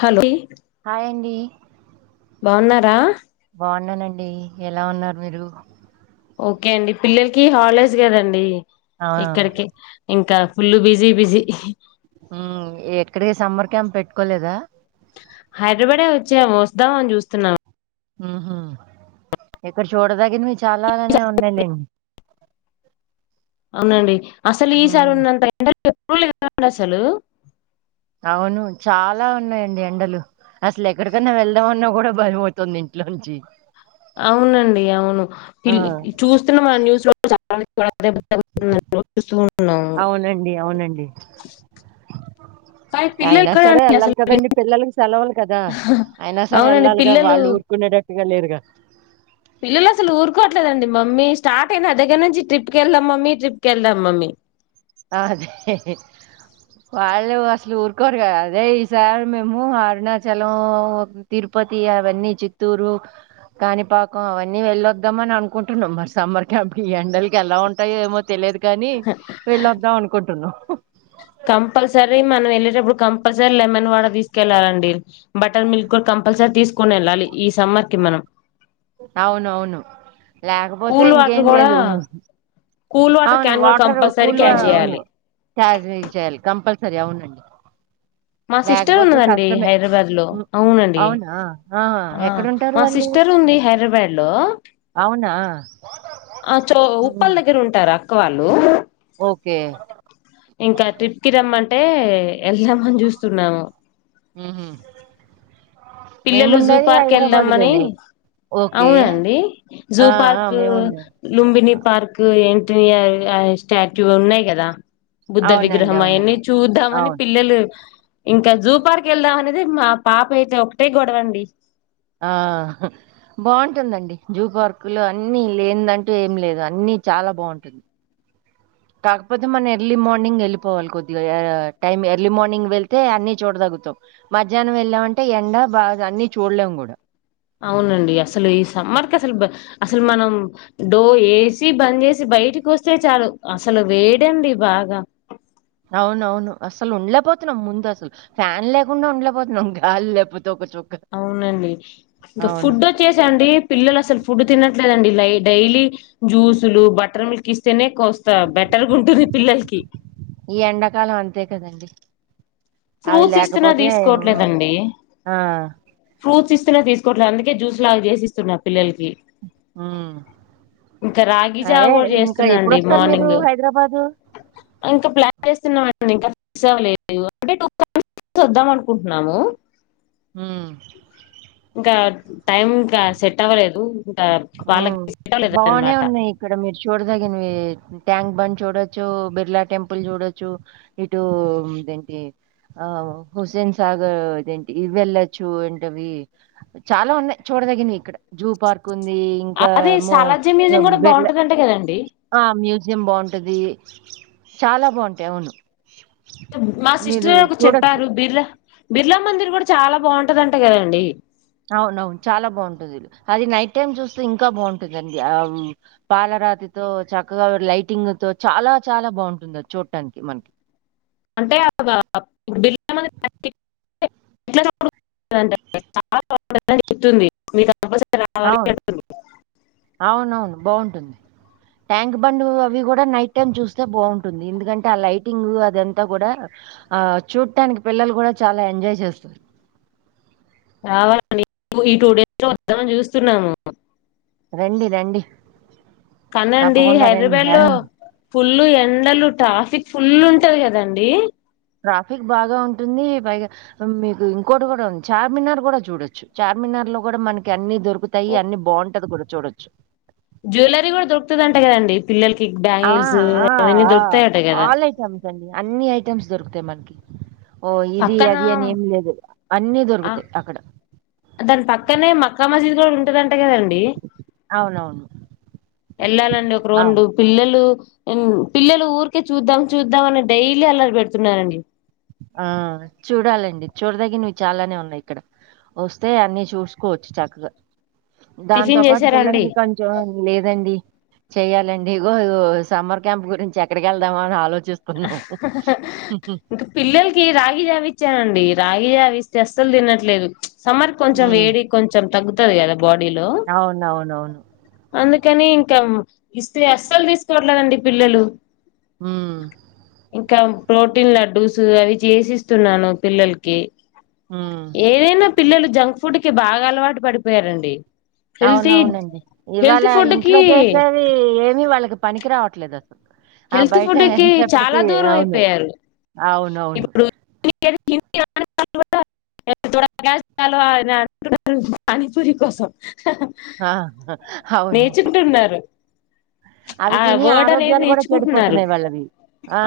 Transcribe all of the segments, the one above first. Hello hi అండి బాగున్నారా బాగున్నానండి ఎలా ఉన్నారు మీరు ఓకే అండి పిల్లలకి హాలిడేస్ కదండి ఆ ఎక్కడికి ఇంకా ఫుల్లు బిజీ బిజి అ ఎక్కడికి సమ్మర్ క్యాంప్ పెట్టుకోలేదా హైదరాబాడే వచ్చే వస్తాం అని చూస్తున్నాము ఉహ ఇక్కడ చూడ దగ్గరవి చాలా అనే ఉన్నాలేండి అవునండి అసలు ఈసారి ఉన్నంత సిగ్గు లేదా అని అసలు అవును చాలా ఉన్నాయంండి ఎండలు అసలు ఎక్కడికైన్నా వెళ్దాం అని అన్న కూడా భయ అవుతుంది ఇంట్లో నుంచి అవునండి అవును ఆ ఇల్లు చూస్తున్న మన న్యూస్ లో అ అవునండి అవునండి కానీ పిల్లలు అయినా ఎక్కడ సరే అండి వెళ్ళాలి అసలు విన- కదండి పిల్లలకి సెలవులు కదా అయినా సరే అవునండి వెళ్ళాలి కదా పిల్లలు వాళ్ళు ఊరుకునేటటు ఇగా లేదుగా పిల్లలు అసలు ఊరుకోట్లేదండి మమ్మీ స్టార్ట్ అయినా దగ్గర నుంచి ట్రిప్ కి వెళ్దాం మమ్మీ ట్రిప్ కి వెళ్దాం మమ్మీ అదే వాళ్ళు అసలు ఊరుకోరు కదా అదే ఈసారి మేము అరుణాచలం తిరుపతి అవన్నీ చిత్తూరు కాణిపాకం అవన్నీ వెళ్ళొద్దామ అని అనుకుంటున్నాం మరి సమ్మర్ క్యాంప్ ఈ ఎండలకి ఎలా ఉంటాయో ఏమో తెలియదు కానీ వెళ్ళద్దాం అనుకుంటున్నాం కంపల్సరీ మనం వెళ్ళేటప్పుడు కంపల్సరీ లెమన్ వాటర్ తీసుకెళ్ళాలండి బటర్ మిల్క్ కూడా కంపల్సరీ తీసుకోని వెళ్ళాలి సమ్మర్ కి మనం అవును అవును లేకపోతే కూల్ వాటర్ ఇంకేం కూడా లేదు కూల్ వాటర్ అవును క్యాన్ కూడా వాటర్ కంపల్సరీ కూల్ క్యాచ్ అవును చేయాలి చార్జ్ చేయాలి కంపల్సర సరే అవునండి మా సిస్టర్ లేకపోతే ఉన్నదండి కష్టమే హైదరాబాద్ లో ఉమ్, అవునండి అవునా ఆహా ఆ ఎక్కడుంటారు మా వాళ్ళు సిస్టర్ ఉంది హైదరాబాద్ లో అవునా ఆ చో ఉమ్, ఉప్పల్ దగ్గర ఉంటారా ఎక్క వాళ్ళు ఓకే ఇంకా ట్రిప్ కి రమ్మంటే ఎ ఎల్థం అని జూస్ సున్నాము హమ్ హమ్ పిల్లలు జూ పార్క్ వెళ్దామని ఓకే అవునండి జూ ఆ ఆ పార్క్ మేముండే లుంబినీ పార్క్ ఏంటి స్టాట్యూ ఉన్నాయి కదా బుద్ధ అవునండి విగ్రహం అయన్నీ అవునండి చూద్దామని అవును పిల్లలు ఇంకా జూ పార్క్ వెళ్దాం అనేది మా పాప అయితే ఒక టె గొడవండి ఆ బాగుంటుందండి జూ పార్కు లో అన్ని లేదంటూ ఏం లేదు అన్ని చాలా బాగుంటుంది కాకపోతే మనం ఎర్లీ మార్నింగ్ వెళ్ళిపోవాలి కొద్దిగా టైం ఎర్లీ మార్నింగ్ వెళ్ితే అన్ని చూడదాగుతాం మధ్యాహ్నం వెళ్ళామంటే ఎండ బాగా అన్ని చూడలేము కూడా అవునండి అసలు ఈ సమ్మర్ క అసలు అసలు మనం డో వేసి బంద్ చేసి బయటికి వస్తే చాలు అసలు వేడండి బాగా అవునవును అసలు ఉండలేపోతున్నాం ముందు అసలు ఫ్యాన్ లేకుండా ఉండలేపోతున్నాం గాలి లేకపోతే ఒక చుక్క అవునండి ఇంకా అవును ఫుడ్ వచ్చేశానడి పిల్లలు అసలు ఫుడ్ తినట్లేదండి లై డైలీ జ్యూసులు బటర్ మిల్క్ ఇస్తేనే కోస్తా బెటర్గా ఉంటుంది పిల్లలకి ఈ ఎండాకాలం అంతే కదండి అవి ఫ్రూట్స్ ఇస్తున్నా లేకపోతే హ్మ్. తీసుకోవట్లేదండి ఆ ఫ్రూట్స్ ఇస్తు తీసుకోట్లే అందుకే జూ లా చేసిస్తున్న పిల్లలకి హ్మ్. ఇంకా రాగి జావా అదే కూడా ఇంకా చేస్తున్నాండి ఎప్పుడొస్తారు మీరు మార్నింగ్ హైదరాబాదు? ఇంకా ప్లాన్ చేస్తున్నా ఇంక ఫిక్స్ అవ్వలేదు టె [inaudible] చూద్దాం అనుకుంటున్నాము హమ్ ఇంకా టైం ఇంకా సెట్ అవ్వలేదు ఇంకా వాళ్ళకి హమ్ సెట్ అవ్వలేదు బానే అనమాట ఉన్నాయి ఇక్కడ మీరు చూడదగినవి ట్యాంక్ బండ్ చూడొచ్చు బిర్లా టెంపుల్ చూడొచ్చు ఇటూ ఇదేంటి ఆ హుస్సేన్ సాగర్ ఇదేంటి ఇవి వెళ్లొచ్చు ఏంటవి చాలా ఉన్నాయ్ చూడదగినవి ఇక్కడ జూ పార్క్ ఉంది. ఇంకా అది ఏమో సాలార్జీ మ్యూజియం కూడ బిర్లా బాగుంటదంట కదండి ఆ మ్యూజియం బాగుంటది చాలా బాగుంటాయి అవును మా మీరు సిస్టర్ ఒకరు చూడొచ్చు. చెప్పారు బ బిర్లా మందిర్ కూడ చాలా బాగుంటదంట కదండి అవునవును చాలా బాగుంటుది అది నైట్ టైమ్ చూస్తే ఇంకా బాగుంటదండి ఆ పాలరాతితో చక్కగా లైటింగ్తో చాలా చాలా బాగుంటుంది అది చూడటానికి మనకి [unintelligible] రావాలి అవును అంటుంది అవునవును బాగుంటుంది ట్యాంక్ బండ్ అవి కూడా నైట్ టైమ్ చూస్తే బాగుంటుంది ఎందుకంటే ఆ లైటింగ్ ఆ అదంతా కూడా ఆ చూడటానికి పిల్లలు కూడా చాలా ఎంజాయ్ చేస్తరు రావాలండి ఈ టూ డేస్ లో వద్దాం అని చూస్ స్తున్నాము రండి రండి కాదండి తప్పకుండా రండి. హైదరాబాద్ ఆ! లో ఫుల్లు ఎండలు ట్రాఫిక్ ఫుల్ ఉంటది కదండి ట్రాఫిక్ బాగా ఉంటుంది పైగా మీకు ఇంకోటి కూడా ఉంది చార్మినార్ కూడా చూడొచ్చు చార్మినార్ లో కూడా మనకి అన్ని దొరు రుత్తాయి అన్ని బాగుంటది కూడ చూడొచ్చు జ్యూవెలరీ కూడా దొరుకుతది అంట కదండి పిల్లల్ ఆ ఆ ఆ కదా ఆల్ ఐటమ్స్ అండి అన్ని ఐటమ్స్ దొరుకుతాయి మనకి ఓ ఇది పక్కన అది అని ఏమి లేదు అన్ని ఆ దొరుకుతాయి అక్కడ దాని పక్కనే మ కమజీది కూడ ఉంటదన్ కదండీ అవునవును ఏళ్ళాలండి ఒక అవు రొండు పిల్లలు హమ్ పిల్లలు ఊరికే చూద్దాం చూద్దాం అని డైలీ అల్లరి పెడుతున్నారండి ఆ చూడాలండి చూడదగినవి చాలానే ఉన్నాయి ఇక్కడ వస్తే అన్నీ చూసుకోవచ్చు చక్కగ దాంతో టిఫిన్ పాటు చేసారండి పిల్లలకి కొంచెం లేదండి చెయ్యాలండి ఇగో ఇగో సమ్మర్ క్యాంప్ గురించి ఎక్కడికి వెళ్దామ అని ఆలోచన అ హహహ ఇక పిల్లలు కి రాగి జావ ఇచ్చానండి రాగి జావ ఇస్తే అస్సలు తినట్లేదు చ్ సమ్మర్ కొంచెం ఉమ్ వేడి కొంచెం తగ్గు తది కద అవునవునవును అందుకని ఇంకా ఇస్తీ అస్సాలు తీసుకోవట్లేదండి పిల్లలు హమ్ ఇంకా ప్రోటీన్ లడ్డూస్ అవి చేసిస్తున్నాను పిల్లలకి ఉమ్ ఏదైనా పిల్లలు జంక్ ఫుడ్డుకి బాగా అలవాటు పడిపోయారండి హెల్తీ అవునవునండి ఇవాళ హెల్త్ ఫుడ్ ఇంట్లో కి చేసేవి ఏమి వాళ్ళకి పనికి రావడం ద హెల్త్ ఫుడ్ కి చాలా దూరం అవును. అయిపోయారు అవునవును. ఇప్పుడు ఎ కాలో అని అంటున్నారు పానీపూరి కోసం ఆ అవును నేర్చుకుంటున్నారు అవి ఆ తిన వర్డ్ అనేది ఆరోగ్యాలు కూడా చెడు నేర్చుకుంటున్నారు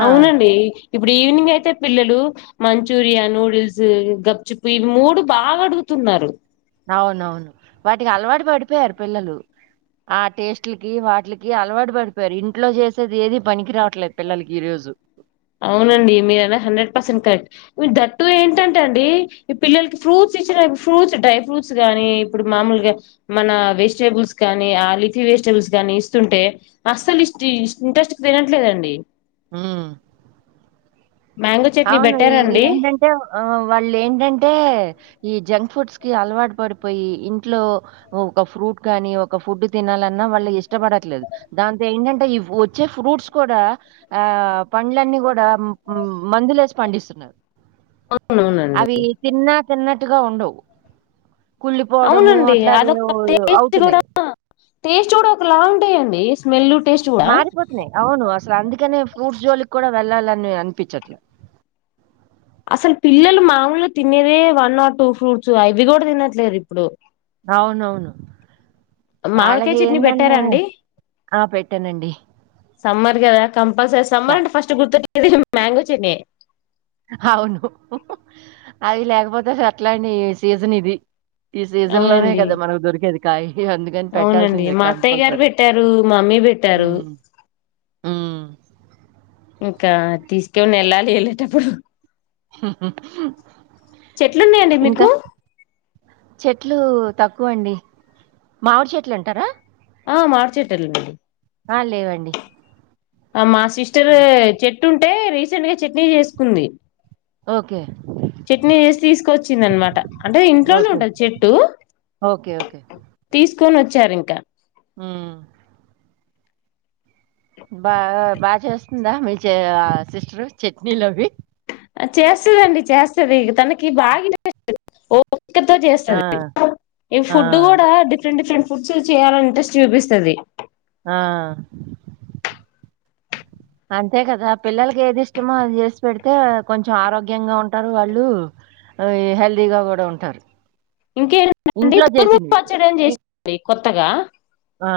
అవునండి ఇప్పుడు ఈవినింగ్ అయితే పిల్లలు మంచూరియా నూడిల్స్ గప్చిప్ ఇవి మూడు బాగా అడుగుతున్నారు అవునవును వాటికి అలవాటు పడిపోయారు పిల్లలు ఆ టేస్ట్లకి వాటికి అలవాటు పడిపోయారు ఇంట్లో చేసేది ఏది పనికి రావట్లేదు పిల్లలకి ఈ రోజు అవునండి మీరన్న హండ్రెడ్ పర్సెంట్ కరెక్ట్ దట్టూ ఏంటంటే అండి ఈ పిల్లలకి ఫ్రూట్స్ ఇచ్చిన ఫ్రూట్స్ డ్రై ఫ్రూట్స్ గానీ ఇప్పుడు మామూలుగా మన వెజిటేబుల్స్ కానీ ఆ లిఫీ వెజిటేబుల్స్ కాని ఇస్తుంటే అస్సలు ఇష్ ఇంట్రెస్ట్ గా తినట్లేదండి ఊ మ్యాంగో చట్నీ అవును ఈ పెట్టారండి ఏంటంటే వాళ్ళు ఏంటంటే ఈ జంక్ ఫుడ్స్ కి అలవాటు పడిపోయి ఇంట్లో ఒక ఫ్రూట్ కానీ ఒక ఫుడ్ తినాలన్నా వాళ్ళు ఇష్టపడట్లేదు దాంతో ఏంటంటే ఈ వచ్చే ఫ్రూట్స్ కూడా ఆ పండ్లన్నీ కూడా మందులేసి పండిస్తున్నారు అవునవునండి అవి తిన్నా తిన్నట్ అట్టుగా ఉండవు కుళ్ళిపోవడము అవునండి అట్లానే అదొక టేస్ట్ కూడా అవుతున్నాయి టేస్ట్ కూడా ఒకలా ఉంటాయండి స్మెల్ టేస్ట్ కూడా మారిపోతున్నాయ్ అవును అ అసలు అందుకనే ఫ్రూట్స్ జోలికి కూడా వెళ్ళాలని అనిపించట్లా అసలు పిల్లలు మాముూలు తినేదే వన్ ఆర్ టూ ఫ్రూట్స్ అవి కూడా తినట్లేదు ఇప్పుడు అవునవును మామిడికాయ వాళ్ళకి చట్నీ ఏంటంటే పెట్టారండి ఆ పెట్టానండి సమ్మర్ కదా కంపల్సరీ స సమ్మర్ అంటే ఫస్ట్ గుర్తుట్ ఇది మాంగో చట్నీయే అవును అది లేకపోతే అట్లాని సీజన్ ఇది ఈ సీజన్ లోనే అవునండి కదా మనకు దొరికేది కాయ్ అవునండి మా అత్తయ్య గారు పెట్టారు మమ్మీ పెట్టారు హ్మ్. హ్మ్. ఇంకా తీసుకోని వెళ్ళాలి వెళ్ళేటప్పుడు హ చెట్లు ఉన్నాయండి ఇంకా మీకు చెట్లు తక్కు ఎక్కువ అండి మామిడి చెట్లు అంటారా ఆ మార్చేటోళ్ళమండి ఆ లేవండి ఆ మాస్ సిస్టర్ హ్మ్. చెట్టు అంటే రీసెంట్ గా చట్నీ చేసుకుంది ఓకే. చట్నీ వేసి తీసుకొచ్చింది అన్నమాట అంటే ఇంట్లోనే ఓకే. ఉంటుంది చెట్టు ఓకే. తీసు తీసుకొని వచ్చారు ఇంక ఊ బా బా చేస్తుందా మీ ఆ సిస్టరు చట్నీలవి చేస్తదండి చేస్తది తనకి బాగ ఇంట్రెస్ట్ ఓ క్కతో ఆ! చేస్తది ఈ ఆ! ఫుడ్ కూడా డిఫరెంట్ డిఫరెంట్ ఫుడ్స్ చేయాలని ఇంట్రెస్ట్ చూపిస్తది ఆ అంతే కదా పిల్లలకి ఏది ఇష్టమో అది చేసి పెడితే కొంచెం ఆరోగ్యంగా ఉంటారు వాళ్ళు హెల్దీగా కూడా ఉంటారు ఇంకేండి ఇంట్లో తూర్ము చేసినవి పచ్చడి అని ఇ చేసింది కొత్తగా ఆ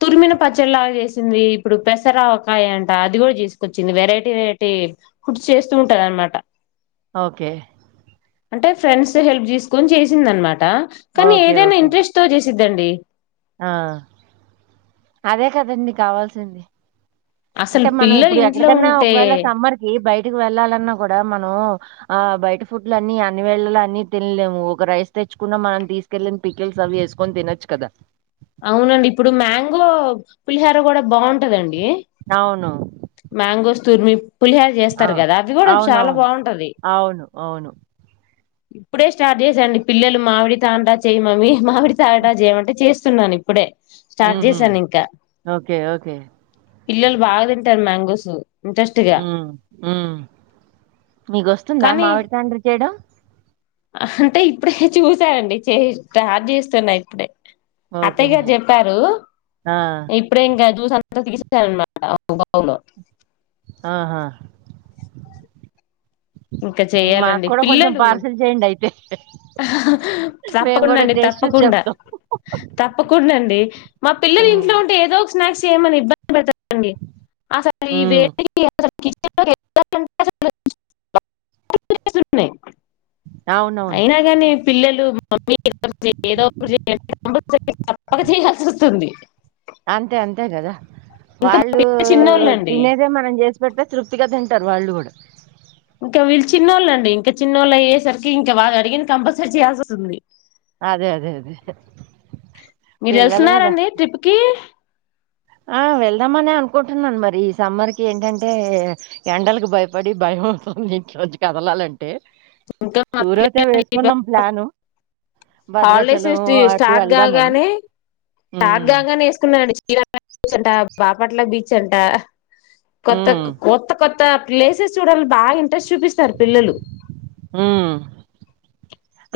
తురిమిన పచ్చడి లాగా చేసింది ఇప్పుడు పెసరవకాయ అంట అది కూడా చేసుకొచ్చింది వెరైటీ వెరైటీ ఫుడ్స్ చేస్తూ ఉంటది అనమాట ఓకే అంటే ఫ్రెండ్స్ హెల్ప్ చే సుకొని చేసింది అనమాట కానీ ఓకే ఏదైనా ఓకే ఇంట్రెస్ట్తో ద్దండి ఆ అదే కదండి కావాల్సింది అసలు అంటే మనం పిల్లలు ఇప్పుడు ఇంట్లో ఎక్కడికన్నా ఉంటే ఒకవేళ సమ్మర్ కి బయి ఇకి వెళ్ళాలన్నా కూడా మనం ఆ బయట ఫుడ్లు అన్ని అన్ని వెళ్ళలు అన్ని తినలేము ఒక రైస్ తెచ్చుకున్నా మనం తీసుకెళ్ళిన పికిల్స్ అవి వేసుకొని తినొచ్చు కదా అవునండి ఇప్పుడు మ్యాంగో పులిహర కూడా బాగుంటదండి ఏ అవును మ్యాంగోస్ తూర్మి పులిహార ఆ చేస్తారు కదా అది కూడా చాలా అవునవును బాగుంటది అవును అవును ఇప్పుడే స్టార్ట్ చేసా అండి పిల్లలు మామిడి తండా చెయ్యి మమ్మీ మామిడి తండా చెయ్యమంటే చేస్ స్తున్నాను ఇప్పుడే ఉహు ఓకే ఓకే పిల్లలు బాగా తింటారు మ్యాంగోస్ ఇంట్రెస్ట్ గా మీకోస్తుందా మామిడి తండ్ర చేయడం అహ్ అంటే ఇప్పుడే చూసా అండి చే స్టార్ట్ చేస్తున్నా ఇప్పుడే ఓకే అత్తయ్య గారు చెప్పారు ఆ ఇప్పుడే ఇంకా జ్యూస్ అ తీసేసా అనమాట [unintelligible] ఆహా ఇంకా మాకు చెయాలండి కూడా కొంచెం పిల్లలు పార్సిల్ చేయండి అయితే మేము తప్పకుండా కూడా అండి టేస్ట్ చూసి తప్పకుండా చెప్తాం తప్పకుండా అండి మా పిల్లలు ఇంట్లో ఉంటే ఏదో ఒక స్నాక్స్ చేయమని ఇబ్బం తారు అండి అసలు ఉమ్, ఇవేవీ [unintelligible] [unintelligible] [unintelligible] అవునవును అయినా కాని పిల్లలు మమ్మీ ఏదో ఒకటి చెయ్ ఏదో ఒకటి చెయ్ అంటే తప్పక చేయయాల్సి వస్తుంది అంతే అంతే కదా ఇంకా మా వాళ్ళు పిల్లలు చిన్నోళ్ళండి తినేదే మనం చేసు పెడ్తే తృప్తిగా తింటారు వాళ్ళు కూడా ఇంకా వీళ్ళు చిన్నోళ్ళ అండి ఇంకా చిన్నోళ్ళు అయ్యేసరికి ఇంకా వాళ్ళు అడిగగింది కంపల్సరీ చేయాసి వస్తుంది అదే అదే అదే మీరు పిల్లలు కదా వెళ్తున్నారండి ట్రిప్ కి ఆ వెళ్దామని అనుకుంటున్నాను మరి ఈ సమ్మర్ కి ఏంటంటే ఎండలకి భయపడి భయం అవుతుంది ఇంట్లో నుంచి కదలాలంటె ఇంకా టూర్ అతే వేసుకున్నాం ప్లాను హాలిడేస్ భద్రాచలం అటు వెళ్దామని చాట్ ఉమ్, కాగానే ఏసుకున్నా అదే అండి చీరాల బీచ్ అంట బాపట్ల బీచ్ అంట కొత్త ఉమ్, కొత్త కొత్త ప్లేసస్ చూడల్ బాగా ఇంట్రెస్ చూపిస్తారు పిల్లలు ఉమ్.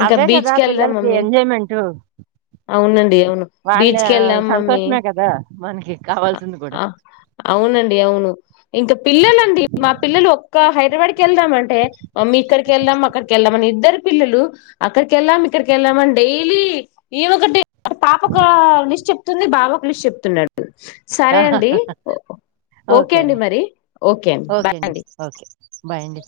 ఇంకా అవే కదా బీచ్కి వెళదాం పిల్లలకి మమ్మీ ఎంజాయ్మెంట్ అవునండి అవును వాళ్ళ బీచ్కి వెళ్దాం మమ్మీ సంతోషమే కదా మనకి ఆ కావాల్సింది కూడా ఆ అవునండి అవును ఇంకా పిల్లలండి మా పిల్లలు ఒక్క హైదరాబాదుకు వెళ్దాం అంటే మమ్మీ ఇక్కడికి ఏళ్దం అక్కడికిళ్దామని ఇద్దరు పిల్లలు అక్కడికి వెళ్ళాం ఇక్కడికి వెళ్ళాం అని డైలీ ఏమ ఒకటి పాప ఒక లిస్ట్ చెప్తుంది బాబు ఒక లిస్ట్ చెప్తున్నాడు సరే అండి ఓకే అండి మరి ఓకే అండి బాయ్ అండి బాయ్ అండి